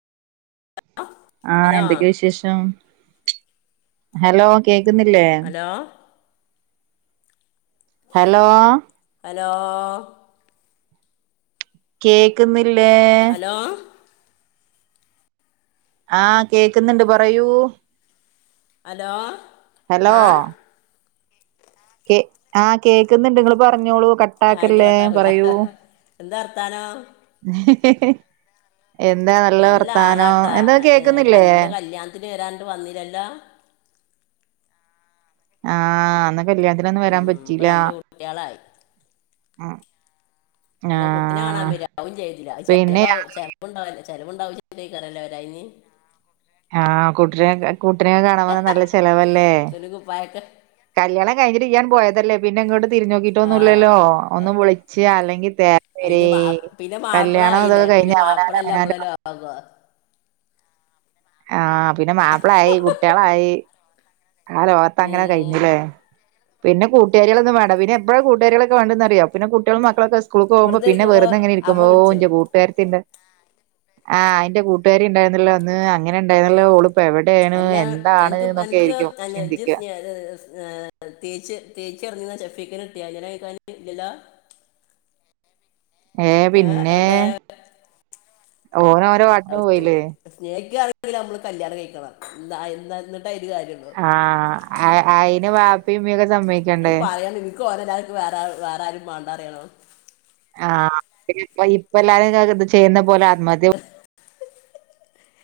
ആഹ് hello എന്തൊക്കെയ വിശേഷം hello കേക്ക് ക്ക്ന്നില്ലേ ഹലോ ഹലോ ഹലോ കേക്ക്ന്നില്ലേ ഹലോ ആഹ് കേക്ക്ന്ന്ണ്ട് പറയൂ അലോ ഹലോ ആഹ് കേ ആഹ് കേക്കുന്നുണ്ട് നിങ്ങളു പറ പറഞ്ഞോളൂ അയില് കട്ടാക്കല്ലേ കട്ടാക്കൂല പറയൂ എന്താ വർത്താനം എഹെ നല്ല ആളാട്ടാ ഏ കേക്കുന്നില്ലേ കല്ലിൻ്റെ കല്ല്യൺത്തിന് വരാർഞ്ഞിട്ട് വന്നില്ലല്ലോ ആ അന്ന് കല്യാണത്തിനൊന്നും വരാൻ ഉം ഇപ്പൊ പറ്റീല രണ്ട് കുട്ടികളായി ആ ഇന്നു കുട്ടനാണാവെര ഒവും ചെയ്തില്ല പിന്നെ ചെൽപ്പം ചെൽപ്പുണ്ടാവില്ല ചെലവിണ്ടാവുംചിട്ടാവും ലേ വെരാഞ്ഞെ ആ കുട്ട്രേ [unintelligible] കുട്ട്നെ കാണാൻ വന്ന നല്ല ചെലവല്ലേ ഇതൊരു കുപ്പായൊക്കെ കല്ല്യാണം കഴിഞ്ഞിട്ട് ഇയ്യ പോയതല്ലേ പിന്നിങ്ങോട്ടു ആ തിരിഞ്ഞോക്കീട്ടൊന്നുല്ലല്ലോ ഒന്ന് വിളിച്ച അല്ലെങ്കിൽ വര അതിന് മാ [unintelligible] പിന്നെ മാപ്പിള കല്യാണം ആയില്ലേ അതൊക്കെ ക പിന്നെ കഴിഞ്ഞ അവനാന് മാപ്പിളല്ല അവനാൻ്റ നമ്മളെ ലോകം ആ പിന്നെ മാപ്പളായി കുട്ട്യാളായി ആ ലോകത്തങ്ങനെ ഉം കഴിഞ്ഞില്ലേ പിന്നെ കൂട്ടാര്യേളൊന്നും വേണ്ട പിന്നെപ്പഴാ കൂട്ടാര്യാളൊക്കെ വേണ്ടന്നറിയോ പിന്നെ കുട്ടികും മക്കളൊക്കെ സ്കൂൾക്കു പോകുമ്പം പിന്നെ ഇരിക്കുമ്പോ വെറുതെ ഇങ്ങനിരിക്കുമ്പോ അപ്പൊ ഓ വിളിച്ചു ഇന്റെ കൂട്ടുകാരത്തിന്റെ ആ അയിന്റെ കൂട്ടുകാരി ഇണ്ടായിരു ന്നല്ലോ അന്ന് അങ്ങനെ ഉണ്ടായിരുന്നല്ലോ ഓളു അല്ല അൻക്ക് അൻക്ക് ആയിരിക്കും ചിന്തിക്ക [unintelligible] തേച്ച് തേച്ചിറങ്ങ [unintelligible] ഇല്ലല്ലോ ഏ പിന്നേ ഓനോരോ ആട്ടിനെ പോയില്ലേ ല്ല അമ്മള് കല്യാണം കഴിക്കണെ [unintelligible] ആ അ അയിന് വാപ്പേം മികത് - അത് പറയണ് ഇൻക്ക് ഓനല്ലാതെ വേറാരും വേറാരും വേണ്ടാറിയണു ആ ഇപ്പ ഇപ്പം എല്ലാരും ചെയ്യുന്ന പോലെ ആത്മഹത്യ